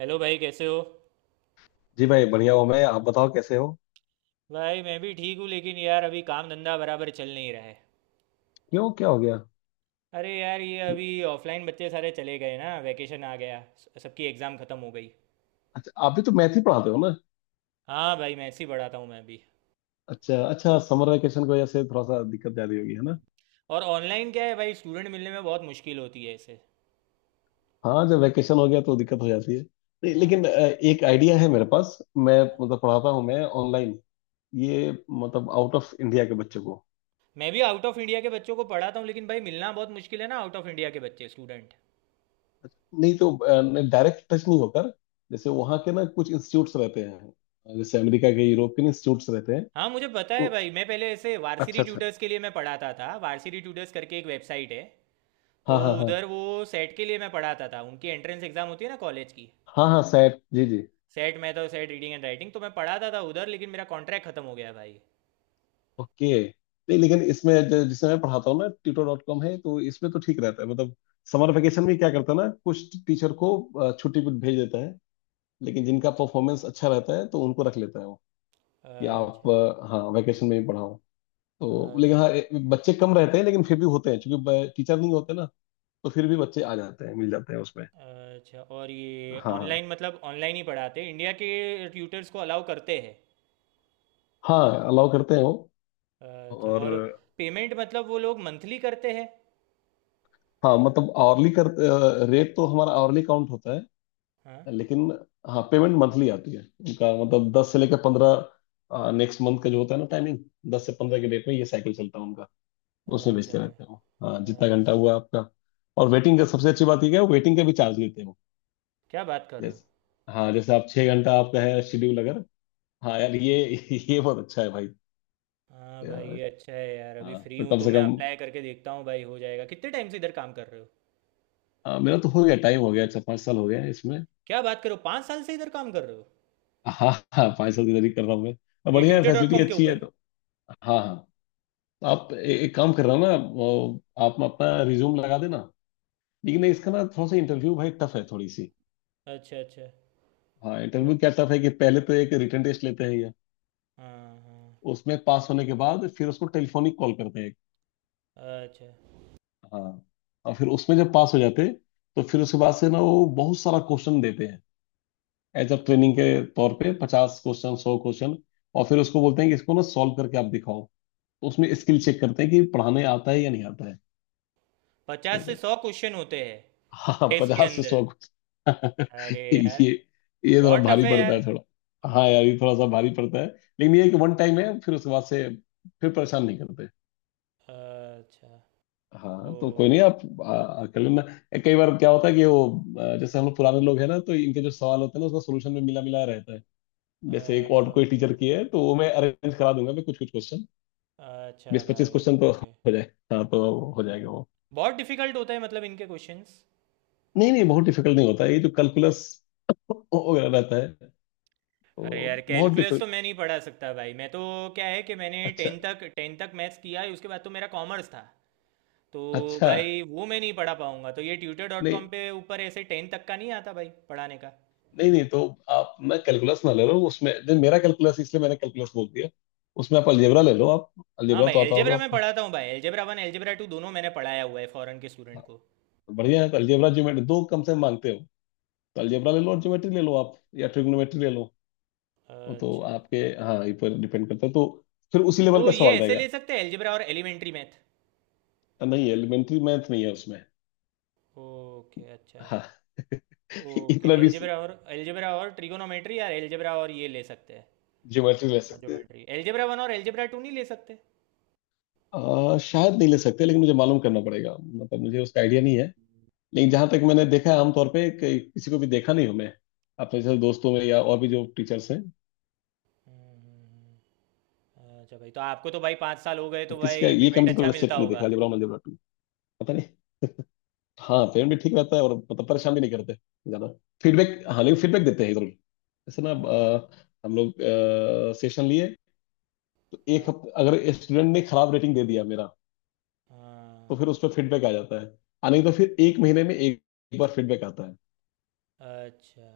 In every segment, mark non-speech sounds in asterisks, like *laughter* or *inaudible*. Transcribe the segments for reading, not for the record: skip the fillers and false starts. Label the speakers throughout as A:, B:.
A: Hello भाई, कैसे हो?
B: जी भाई बढ़िया हूँ मैं। आप बताओ कैसे हो।
A: भाई, मैं भी ठीक हूँ लेकिन यार अभी काम धंधा बराबर चल नहीं रहा है।
B: क्यों, क्या हो गया।
A: अरे यार, ये अभी ऑफलाइन बच्चे सारे चले गए ना, वैकेशन आ गया, सबकी एग्ज़ाम ख़त्म हो गई।
B: अच्छा, आप भी तो मैथ ही पढ़ाते हो ना।
A: हाँ भाई, मैं ऐसे ही पढ़ाता हूँ, मैं भी।
B: अच्छा अच्छा, समर वेकेशन की वजह से थोड़ा सा दिक्कत ज्यादा होगी, है ना।
A: हम्म। और ऑनलाइन क्या है भाई, स्टूडेंट मिलने में बहुत मुश्किल होती है ऐसे।
B: हाँ, जब वेकेशन हो गया तो दिक्कत हो जाती है। नहीं,
A: हाँ,
B: लेकिन एक आइडिया है मेरे पास। मैं मतलब पढ़ाता हूँ मैं ऑनलाइन, ये मतलब आउट ऑफ इंडिया के बच्चों को।
A: मैं भी आउट ऑफ इंडिया के बच्चों को पढ़ाता हूँ लेकिन भाई, मिलना बहुत मुश्किल है ना आउट ऑफ इंडिया के बच्चे, स्टूडेंट।
B: अच्छा, नहीं तो डायरेक्ट टच नहीं होकर, जैसे वहाँ के ना कुछ इंस्टीट्यूट्स रहते हैं, जैसे अमेरिका के यूरोप के इंस्टीट्यूट्स रहते हैं।
A: हाँ, मुझे पता है
B: उ-
A: भाई। मैं पहले ऐसे वार्सिटी
B: अच्छा अच्छा।
A: ट्यूटर्स के लिए मैं पढ़ाता था। वार्सिटी ट्यूटर्स करके एक वेबसाइट है। तो
B: हाँ हाँ हाँ।
A: उधर वो सेट के लिए मैं पढ़ाता था, उनकी एंट्रेंस एग्ज़ाम होती है ना कॉलेज की।
B: हाँ हाँ सैट। जी जी।
A: सेट मैथ और सेट रीडिंग एंड राइटिंग तो मैं पढ़ाता था उधर, लेकिन मेरा कॉन्ट्रैक्ट ख़त्म हो गया भाई।
B: ओके। नहीं लेकिन इसमें जिसे मैं पढ़ाता हूँ ना, ट्यूटर डॉट कॉम है, तो इसमें तो ठीक रहता है मतलब। समर वेकेशन में क्या करता है ना, कुछ टीचर को छुट्टी पे भेज देता है। लेकिन जिनका परफॉर्मेंस अच्छा रहता है तो उनको रख लेता है वो, कि आप
A: अच्छा
B: हाँ वेकेशन में भी पढ़ाओ। तो लेकिन
A: अच्छा।
B: हाँ बच्चे कम रहते हैं लेकिन फिर भी होते हैं, क्योंकि टीचर नहीं होते ना। तो फिर भी बच्चे आ जाते हैं, मिल जाते हैं उसमें।
A: अच्छा, और ये ऑनलाइन
B: हाँ।
A: मतलब ऑनलाइन ही पढ़ाते हैं? इंडिया के ट्यूटर्स को अलाउ करते हैं?
B: हाँ हाँ अलाउ करते हैं वो।
A: अच्छा,
B: और
A: और पेमेंट मतलब वो लोग मंथली करते हैं?
B: हाँ मतलब आवरली कर, रेट तो हमारा आवरली काउंट होता है,
A: हाँ।
B: लेकिन हाँ पेमेंट मंथली आती है उनका। मतलब 10 से लेकर 15 नेक्स्ट मंथ का जो होता है ना टाइमिंग, 10 से 15 के डेट में ये साइकिल चलता है उनका। उसमें
A: अच्छा
B: भेजते
A: अच्छा।
B: रहते हैं वो। हाँ, जितना घंटा
A: अच्छा।
B: हुआ आपका। और वेटिंग का सबसे अच्छी बात ये है, वेटिंग का भी चार्ज लेते हैं वो।
A: क्या बात कर रहे हो!
B: जैसे, हाँ जैसे आप 6 घंटा आपका है शेड्यूल अगर। हाँ यार ये बहुत अच्छा है भाई।
A: हाँ भाई,
B: यार,
A: ये अच्छा है यार। अभी
B: हाँ
A: फ्री
B: तो
A: हूँ
B: कम
A: तो
B: से
A: मैं
B: कम।
A: अप्लाई करके देखता हूँ भाई, हो जाएगा। कितने टाइम से इधर काम कर रहे हो?
B: हाँ, मेरा तो हो गया, टाइम हो गया अच्छा, 5 साल हो गया है इसमें।
A: क्या बात कर रहे हो, 5 साल से इधर काम कर रहे हो!
B: हाँ हाँ, 5 साल की तैयारी कर रहा हूँ मैं। और
A: ये
B: बढ़िया है,
A: ट्यूटर डॉट
B: फैसिलिटी
A: कॉम के
B: अच्छी है
A: ऊपर?
B: तो। हाँ हाँ। आप एक काम कर रहा हूँ ना वो, आप अपना रिज्यूम लगा देना। लेकिन इसका ना थोड़ा सा इंटरव्यू भाई टफ है थोड़ी सी।
A: अच्छा अच्छा।
B: हाँ इंटरव्यू
A: ओके,
B: क्या टफ है कि पहले तो एक रिटन टेस्ट लेते हैं ये।
A: हाँ हाँ।
B: उसमें पास होने के बाद फिर उसको टेलीफोनिक कॉल करते हैं।
A: अच्छा।
B: हाँ। और फिर उसमें जब पास हो जाते हैं, तो फिर उसके बाद से ना वो बहुत सारा क्वेश्चन देते हैं, एज अ ट्रेनिंग के तौर पे, 50 क्वेश्चन 100 क्वेश्चन। और फिर उसको बोलते हैं कि इसको ना सॉल्व करके आप दिखाओ, तो उसमें स्किल चेक करते हैं कि पढ़ाने आता है या नहीं आता है। समझ
A: 50 से
B: रहे।
A: 100 क्वेश्चन होते हैं
B: हाँ
A: टेस्ट के
B: 50 से 100।
A: अंदर? अरे यार,
B: ये ये थोड़ा
A: बहुत टफ
B: भारी
A: है
B: पड़ता
A: यार।
B: है थोड़ा, हाँ यार ये थोड़ा सा भारी पड़ता है। लेकिन ये है कि वन टाइम है, फिर उसके बाद से फिर परेशान नहीं करते।
A: अच्छा। ओ।
B: हाँ तो कोई नहीं आप, कर लेना। कई बार क्या होता है कि वो जैसे हम लोग पुराने लोग हैं ना, तो इनके जो सवाल होते हैं ना उसका सोल्यूशन में मिला मिला रहता है। जैसे एक और
A: अच्छा,
B: कोई
A: ओके।
B: टीचर की है तो वो मैं अरेंज करा दूंगा, मैं कुछ कुछ क्वेश्चन,
A: अच्छा
B: 20-25
A: भाई,
B: क्वेश्चन तो
A: ओके।
B: हो जाए। हाँ तो हो जाएगा
A: हम्म।
B: वो।
A: बहुत डिफिकल्ट होता है मतलब इनके क्वेश्चंस?
B: नहीं नहीं बहुत डिफिकल्ट नहीं होता, ये जो कैलकुलस वगैरह रहता है
A: अरे
B: वो
A: यार,
B: बहुत
A: कैलकुलस तो
B: डिफिकल्ट।
A: मैं नहीं पढ़ा सकता भाई, मैं तो। क्या है कि मैंने
B: अच्छा
A: 10th तक 10th तक मैथ्स किया है, उसके बाद तो मेरा कॉमर्स था। तो
B: अच्छा।
A: भाई, वो मैं नहीं पढ़ा पाऊंगा तो ये ट्यूटर डॉट
B: नहीं
A: कॉम पे ऊपर ऐसे 10 तक का नहीं आता भाई पढ़ाने का?
B: नहीं। नहीं तो आप ना कैलकुलस ना ले लो उसमें, नहीं मेरा कैलकुलस, इसलिए मैंने कैलकुलस बोल दिया। उसमें आप अलजेब्रा ले लो आप।
A: हाँ
B: अलजेब्रा
A: भाई,
B: तो आता होगा
A: अलजेब्रा मैं
B: आपको।
A: पढ़ाता हूँ भाई, अलजेब्रा 1 अलजेब्रा 2 दोनों मैंने पढ़ाया हुआ है फॉरेन के स्टूडेंट
B: हाँ,
A: को।
B: तो बढ़िया है, तो अलजेब्रा ज्योमेट्री दो कम से मांगते हो, तो अलजेब्रा ले लो और ज्योमेट्री ले लो आप, या ट्रिग्नोमेट्री ले लो। वो तो
A: अच्छा,
B: आपके, हाँ ये पर डिपेंड करता है तो, फिर उसी लेवल
A: तो
B: का
A: ये
B: सवाल
A: ऐसे
B: रहेगा।
A: ले सकते हैं अलजेब्रा और एलिमेंट्री मैथ?
B: हाँ, नहीं एलिमेंट्री मैथ नहीं है उसमें।
A: ओके अच्छा।
B: हाँ *laughs*
A: ओके,
B: इतना भी।
A: अलजेब्रा और ट्रिगोनोमेट्री यार, अलजेब्रा और ये ले सकते हैं?
B: ज्योमेट्री ले
A: हाँ
B: सकते हैं।
A: ज्योमेट्री, अलजेब्रा 1 और अलजेब्रा 2 नहीं ले सकते?
B: शायद नहीं ले सकते, लेकिन मुझे मालूम करना पड़ेगा, मतलब मुझे उसका आइडिया नहीं है। लेकिन जहां तक
A: ओके।
B: मैंने देखा है आमतौर पे, कि किसी को भी देखा नहीं हूं मैं, अपने जैसे दोस्तों में या और भी जो टीचर्स हैं,
A: अच्छा भाई, तो आपको तो भाई 5 साल हो गए
B: तो
A: तो
B: किसी का
A: भाई
B: ये
A: पेमेंट
B: कम
A: अच्छा
B: तो
A: मिलता
B: सेट नहीं देखा
A: होगा।
B: अलजेब्रा वन अलजेब्रा टू, पता नहीं। हाँ पेरेंट भी ठीक रहता है, और मतलब परेशान भी नहीं करते ज्यादा। फीडबैक, हाँ लेकिन फीडबैक देते हैं जरूर, जैसे ना
A: अच्छा।
B: हम लोग सेशन लिए, तो एक
A: हाँ
B: हफ्ते अगर स्टूडेंट ने खराब रेटिंग दे दिया मेरा, तो
A: हाँ।
B: फिर उस पर फीडबैक आ जाता है। आ, नहीं तो फिर एक महीने में एक, एक बार फीडबैक आता है।
A: अच्छा,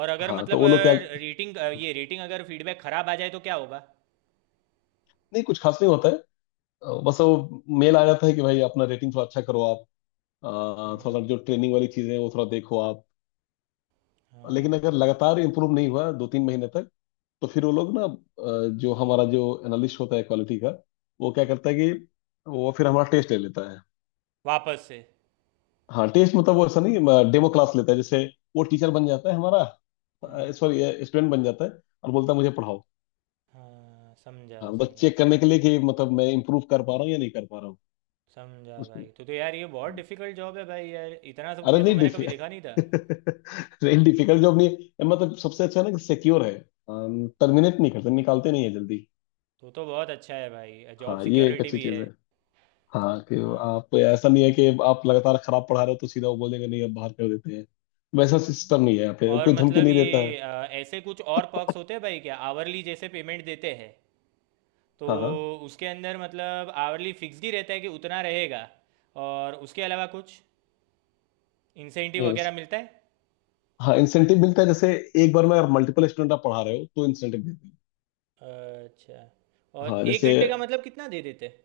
A: और अगर
B: हाँ तो
A: मतलब
B: वो लोग क्या,
A: रेटिंग, ये रेटिंग अगर फीडबैक खराब आ जाए तो क्या होगा?
B: नहीं कुछ खास नहीं होता है। बस वो मेल आ जाता है कि भाई अपना रेटिंग थोड़ा अच्छा करो आप, अ, थोड़ा
A: हाँ।
B: जो ट्रेनिंग वाली चीजें हैं वो थोड़ा देखो आप।
A: हाँ।
B: लेकिन अगर लगातार इंप्रूव नहीं हुआ 2-3 महीने तक, तो फिर वो लोग ना जो हमारा जो एनालिस्ट होता है क्वालिटी का, वो क्या
A: हाँ,
B: करता है कि वो फिर हमारा टेस्ट ले लेता है।
A: वापस से?
B: हाँ टेस्ट मतलब वो ऐसा नहीं, डेमो क्लास लेता है जैसे वो टीचर बन जाता है हमारा,
A: हाँ।
B: सॉरी स्टूडेंट बन जाता है, और बोलता है मुझे पढ़ाओ।
A: हाँ, समझा
B: हाँ मतलब
A: समझा।
B: चेक करने के लिए कि मतलब मैं इम्प्रूव कर पा रहा हूँ या नहीं कर पा रहा हूँ
A: समझा
B: उसके
A: भाई।
B: लिए।
A: तो यार, ये बहुत
B: हाँ।
A: डिफिकल्ट जॉब है भाई यार, इतना सब
B: अरे
A: कुछ तो
B: नहीं
A: मैंने कभी देखा नहीं
B: डिफिकल्ट
A: था।
B: *laughs* नहीं डिफिकल्ट जॉब नहीं है, मतलब सबसे अच्छा है ना कि सिक्योर है, टर्मिनेट नहीं करते, निकालते नहीं है जल्दी।
A: तो बहुत अच्छा है भाई, जॉब
B: हाँ ये एक
A: सिक्योरिटी
B: अच्छी
A: भी
B: चीज
A: है।
B: है। हाँ कि
A: हाँ भाई।
B: आप, ऐसा नहीं है कि आप लगातार खराब पढ़ा रहे हो तो सीधा वो बोलेंगे नहीं अब बाहर कर देते हैं, वैसा सिस्टम नहीं है यहाँ पे,
A: और
B: कोई धमकी
A: मतलब
B: नहीं देता है।
A: ये ऐसे कुछ और पर्क्स होते हैं भाई क्या? आवरली जैसे पेमेंट देते हैं तो
B: हाँ हाँ।
A: उसके अंदर मतलब आवरली फिक्स्ड ही रहता है कि उतना रहेगा, और उसके अलावा कुछ इंसेंटिव
B: नहीं
A: वगैरह
B: उस,
A: मिलता है?
B: हाँ इंसेंटिव मिलता है, जैसे एक बार में अगर मल्टीपल स्टूडेंट आप पढ़ा रहे हो तो इंसेंटिव देते
A: अच्छा,
B: हैं।
A: और
B: हाँ
A: एक
B: जैसे
A: घंटे का मतलब कितना दे देते हैं?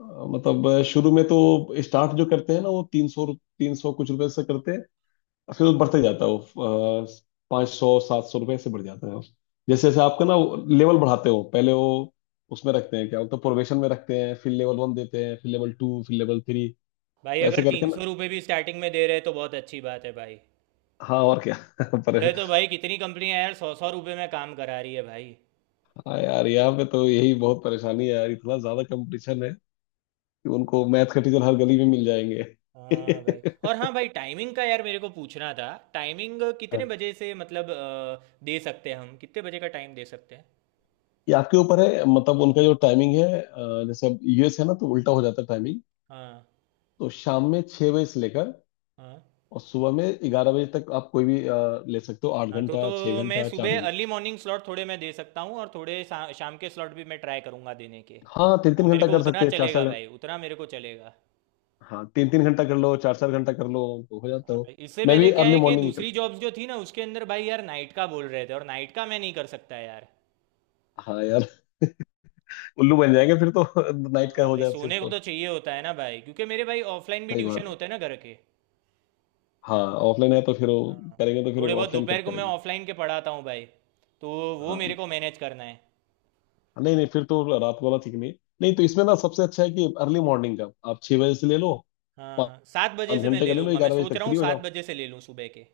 B: अ, मतलब शुरू में तो स्टार्ट जो करते हैं ना वो 300 300 कुछ रुपए से करते हैं, फिर वो बढ़ते जाता है वो, 500 700 रुपये ऐसे बढ़ जाता है वो, जैसे जैसे आपका ना लेवल बढ़ाते हो, पहले वो उसमें रखते हैं क्या बोलते हैं प्रोबेशन में रखते हैं, फिर लेवल वन देते हैं फिर लेवल टू फिर लेवल थ्री,
A: भाई
B: तो
A: अगर
B: ऐसे करके
A: तीन सौ
B: ना।
A: रुपये भी स्टार्टिंग में दे रहे हैं तो बहुत अच्छी बात है भाई।
B: हाँ और क्या *laughs*
A: इधर
B: पर।
A: तो भाई कितनी कंपनियां यार 100-100 रुपये में काम करा रही है भाई।
B: हाँ यार यहाँ पे तो यही बहुत परेशानी है यार, इतना ज्यादा कंपटीशन है कि उनको मैथ के टीचर हर गली में मिल जाएंगे *laughs*
A: हाँ भाई। और हाँ भाई, टाइमिंग का यार मेरे को पूछना था। टाइमिंग कितने
B: हाँ
A: बजे से मतलब दे सकते हैं, हम कितने बजे का टाइम दे सकते हैं?
B: ये आपके ऊपर है, मतलब उनका जो टाइमिंग है जैसे अब यूएस है ना तो उल्टा हो जाता है टाइमिंग।
A: हाँ
B: तो शाम में 6 बजे से लेकर
A: हाँ।
B: और सुबह में 11 बजे तक आप कोई भी ले सकते हो, आठ
A: हाँ, तो
B: घंटा छह
A: मैं
B: घंटा चार
A: सुबह
B: घंटा
A: अर्ली मॉर्निंग स्लॉट थोड़े मैं दे सकता हूँ, और थोड़े शाम के स्लॉट भी मैं ट्राई करूँगा देने के।
B: हाँ तीन
A: हाँ,
B: तीन
A: मेरे
B: घंटा
A: को
B: कर
A: उतना
B: सकते हैं चार
A: चलेगा
B: चार घंटा।
A: भाई, उतना मेरे को चलेगा।
B: हाँ तीन तीन घंटा कर लो चार चार घंटा कर लो, तो हो जाता
A: हाँ
B: हो।
A: भाई, इससे
B: मैं
A: पहले
B: भी
A: क्या
B: अर्ली
A: है कि
B: मॉर्निंग ही
A: दूसरी
B: करता हूँ।
A: जॉब्स जो थी ना उसके अंदर भाई यार नाइट का बोल रहे थे, और नाइट का मैं नहीं कर सकता यार।
B: हाँ यार *laughs* उल्लू बन जाएंगे फिर तो *laughs* नाइट का
A: हाँ
B: हो
A: भाई,
B: जाए फिर
A: सोने को
B: तो।
A: तो चाहिए होता है ना भाई, क्योंकि मेरे भाई ऑफलाइन भी
B: सही
A: ट्यूशन
B: बात है।
A: होते हैं ना घर के।
B: हाँ ऑफलाइन है तो फिर वो
A: हाँ।
B: करेंगे तो फिर
A: थोड़े बहुत
B: ऑफलाइन कब
A: दोपहर को मैं
B: करेंगे।
A: ऑफलाइन के पढ़ाता हूँ भाई, तो वो मेरे
B: हाँ
A: को मैनेज करना है।
B: नहीं नहीं फिर तो रात वाला ठीक नहीं, नहीं तो इसमें ना सबसे अच्छा है कि अर्ली मॉर्निंग का आप 6 बजे से ले लो,
A: हाँ हाँ, 7 बजे
B: पाँच
A: से मैं
B: घंटे का
A: ले
B: ले लो
A: लूँगा। मैं
B: 11 बजे
A: सोच
B: तक
A: रहा हूँ
B: फ्री हो
A: सात
B: जाओ।
A: बजे से ले लूँ सुबह के।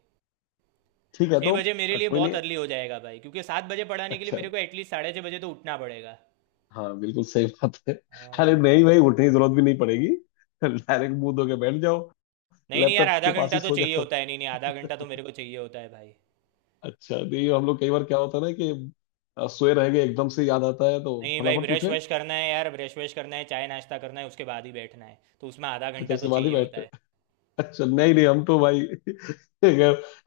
B: ठीक है
A: छः
B: तो
A: बजे मेरे लिए
B: कोई
A: बहुत
B: नहीं।
A: अर्ली हो जाएगा भाई, क्योंकि 7 बजे पढ़ाने के लिए
B: अच्छा।
A: मेरे को एटलीस्ट 6:30 बजे तो उठना पड़ेगा।
B: हाँ बिल्कुल सही बात है।
A: हाँ
B: अरे
A: भाई।
B: नहीं भाई, उठने की जरूरत भी नहीं पड़ेगी, डायरेक्ट मुंह धो के बैठ जाओ,
A: नहीं नहीं यार,
B: लैपटॉप
A: आधा
B: के पास
A: घंटा
B: ही
A: तो
B: सो
A: चाहिए
B: जाओ।
A: होता है। नहीं नहीं, आधा घंटा तो मेरे को चाहिए होता है भाई।
B: अच्छा नहीं हम लोग, कई बार क्या होता है ना कि सोए रह गए, एकदम से याद आता है तो
A: नहीं भाई,
B: फटाफट
A: ब्रश
B: उठे।
A: वश करना है यार, ब्रश वश करना है, चाय नाश्ता करना है, उसके बाद ही बैठना है तो उसमें आधा
B: अच्छा
A: घंटा तो
B: उसके बाद ही
A: चाहिए होता
B: बैठते।
A: है।
B: अच्छा नहीं नहीं हम तो भाई *laughs*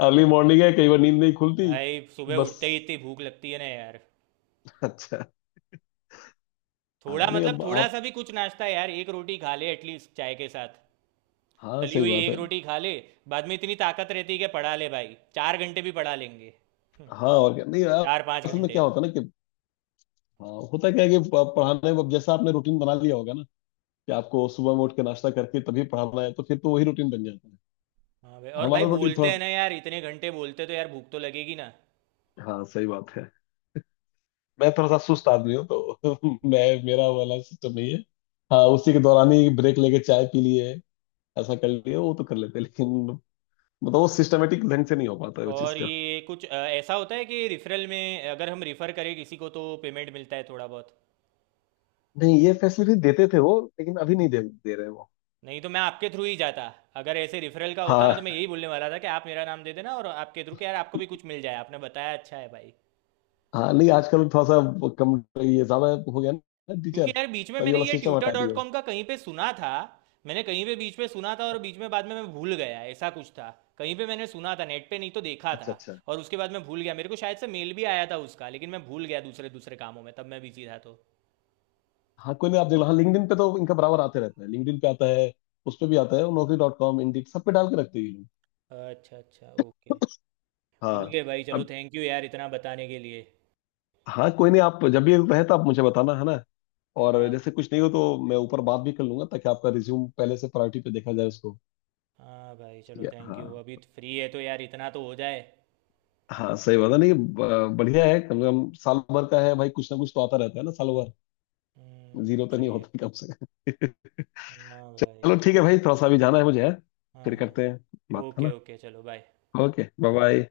B: अर्ली मॉर्निंग है कई बार नींद नहीं खुलती
A: भाई सुबह
B: बस।
A: उठते ही इतनी भूख लगती है ना यार।
B: अच्छा।
A: थोड़ा
B: हाँ नहीं
A: मतलब
B: अब
A: थोड़ा
B: आप,
A: सा भी कुछ नाश्ता यार, एक रोटी खा ले एटलीस्ट चाय के साथ।
B: हाँ
A: तली
B: सही
A: हुई
B: बात
A: एक
B: है।
A: रोटी खा ले, बाद में इतनी ताकत रहती है कि पढ़ा ले भाई, 4 घंटे भी पढ़ा लेंगे।
B: हाँ और क्या, नहीं
A: *laughs* चार पाँच
B: असल में
A: घंटे
B: क्या होता है ना कि, हाँ होता क्या है कि पढ़ाने में अब जैसा आपने रूटीन बना लिया होगा ना कि आपको सुबह में उठ के नाश्ता करके तभी पढ़ाना है, तो फिर तो वही रूटीन बन जाता है।
A: हाँ भाई, और भाई
B: हमारा रूटीन थोड़ा
A: बोलते हैं
B: सा-।
A: ना यार, इतने घंटे बोलते तो यार भूख तो लगेगी ना।
B: हाँ सही बात है। मैं थोड़ा सा सुस्त आदमी हूँ तो *laughs* मैं मेरा वाला सिस्टम नहीं है। हाँ उसी के दौरान ही ब्रेक लेके चाय पी लिए, ऐसा कर लिए
A: हाँ
B: वो
A: भाई।
B: तो कर लेते हैं, लेकिन मतलब वो सिस्टमेटिक ढंग से नहीं हो पाता है वो चीज़
A: और
B: का।
A: ये कुछ ऐसा होता है कि रिफरल में अगर हम रिफ़र करें किसी को तो पेमेंट मिलता है थोड़ा बहुत?
B: नहीं ये फैसिलिटी देते थे वो, लेकिन अभी नहीं दे रहे वो।
A: नहीं तो मैं आपके थ्रू ही जाता। अगर ऐसे रिफरल का होता ना तो मैं
B: हाँ
A: यही बोलने वाला था कि आप मेरा नाम दे देना, और आपके थ्रू, कि यार आपको भी कुछ मिल जाए, आपने बताया अच्छा है भाई।
B: हाँ नहीं आजकल थोड़ा सा वो कम, ये ज्यादा हो गया ना
A: क्योंकि
B: टीचर,
A: यार बीच में
B: तभी
A: मैंने
B: वाला
A: ये
B: सिस्टम
A: ट्यूटर
B: हटा
A: डॉट
B: दिया वो।
A: कॉम का कहीं पे सुना था। मैंने कहीं पे बीच में सुना था और बीच में, बाद में मैं भूल गया, ऐसा कुछ था। कहीं पे मैंने सुना था नेट पे, नहीं तो देखा
B: अच्छा
A: था,
B: अच्छा।
A: और उसके बाद मैं भूल गया। मेरे को शायद से मेल भी आया था उसका लेकिन मैं भूल गया, दूसरे दूसरे कामों में तब मैं बिजी था तो।
B: हाँ कोई नहीं आप देख लो, हाँ लिंक्डइन पे तो इनका बराबर आते रहता है, लिंक्डइन पे आता है, उस पे भी आता है, नौकरी डॉट कॉम इंडीड सब पे डाल के रखते हैं ये लोग।
A: अच्छा अच्छा, ओके।
B: हाँ।
A: ठीक है भाई, चलो
B: अब,
A: थैंक यू यार इतना बताने के लिए।
B: हाँ कोई नहीं आप जब भी रहे तो आप मुझे बताना है ना, और
A: हाँ।
B: जैसे कुछ नहीं हो तो मैं ऊपर बात भी कर लूंगा, ताकि आपका रिज्यूम पहले से प्रायोरिटी पे देखा जाए उसको।
A: हाँ भाई
B: ठीक
A: चलो,
B: है।
A: Thank you.
B: हाँ
A: अभी तो फ्री है तो यार इतना तो हो जाए।
B: हाँ सही बात है, नहीं बढ़िया है, कम से कम साल भर का है भाई, कुछ ना कुछ तो आता रहता है ना साल भर। जीरो तो नहीं
A: सही है।
B: होता कम से कम *laughs*
A: हाँ भाई।
B: चलो ठीक है भाई, थोड़ा सा अभी जाना है मुझे है,
A: हाँ
B: फिर
A: हाँ।
B: करते हैं, बात है
A: ओके
B: ना।
A: ओके, चलो बाय।
B: Okay bye bye.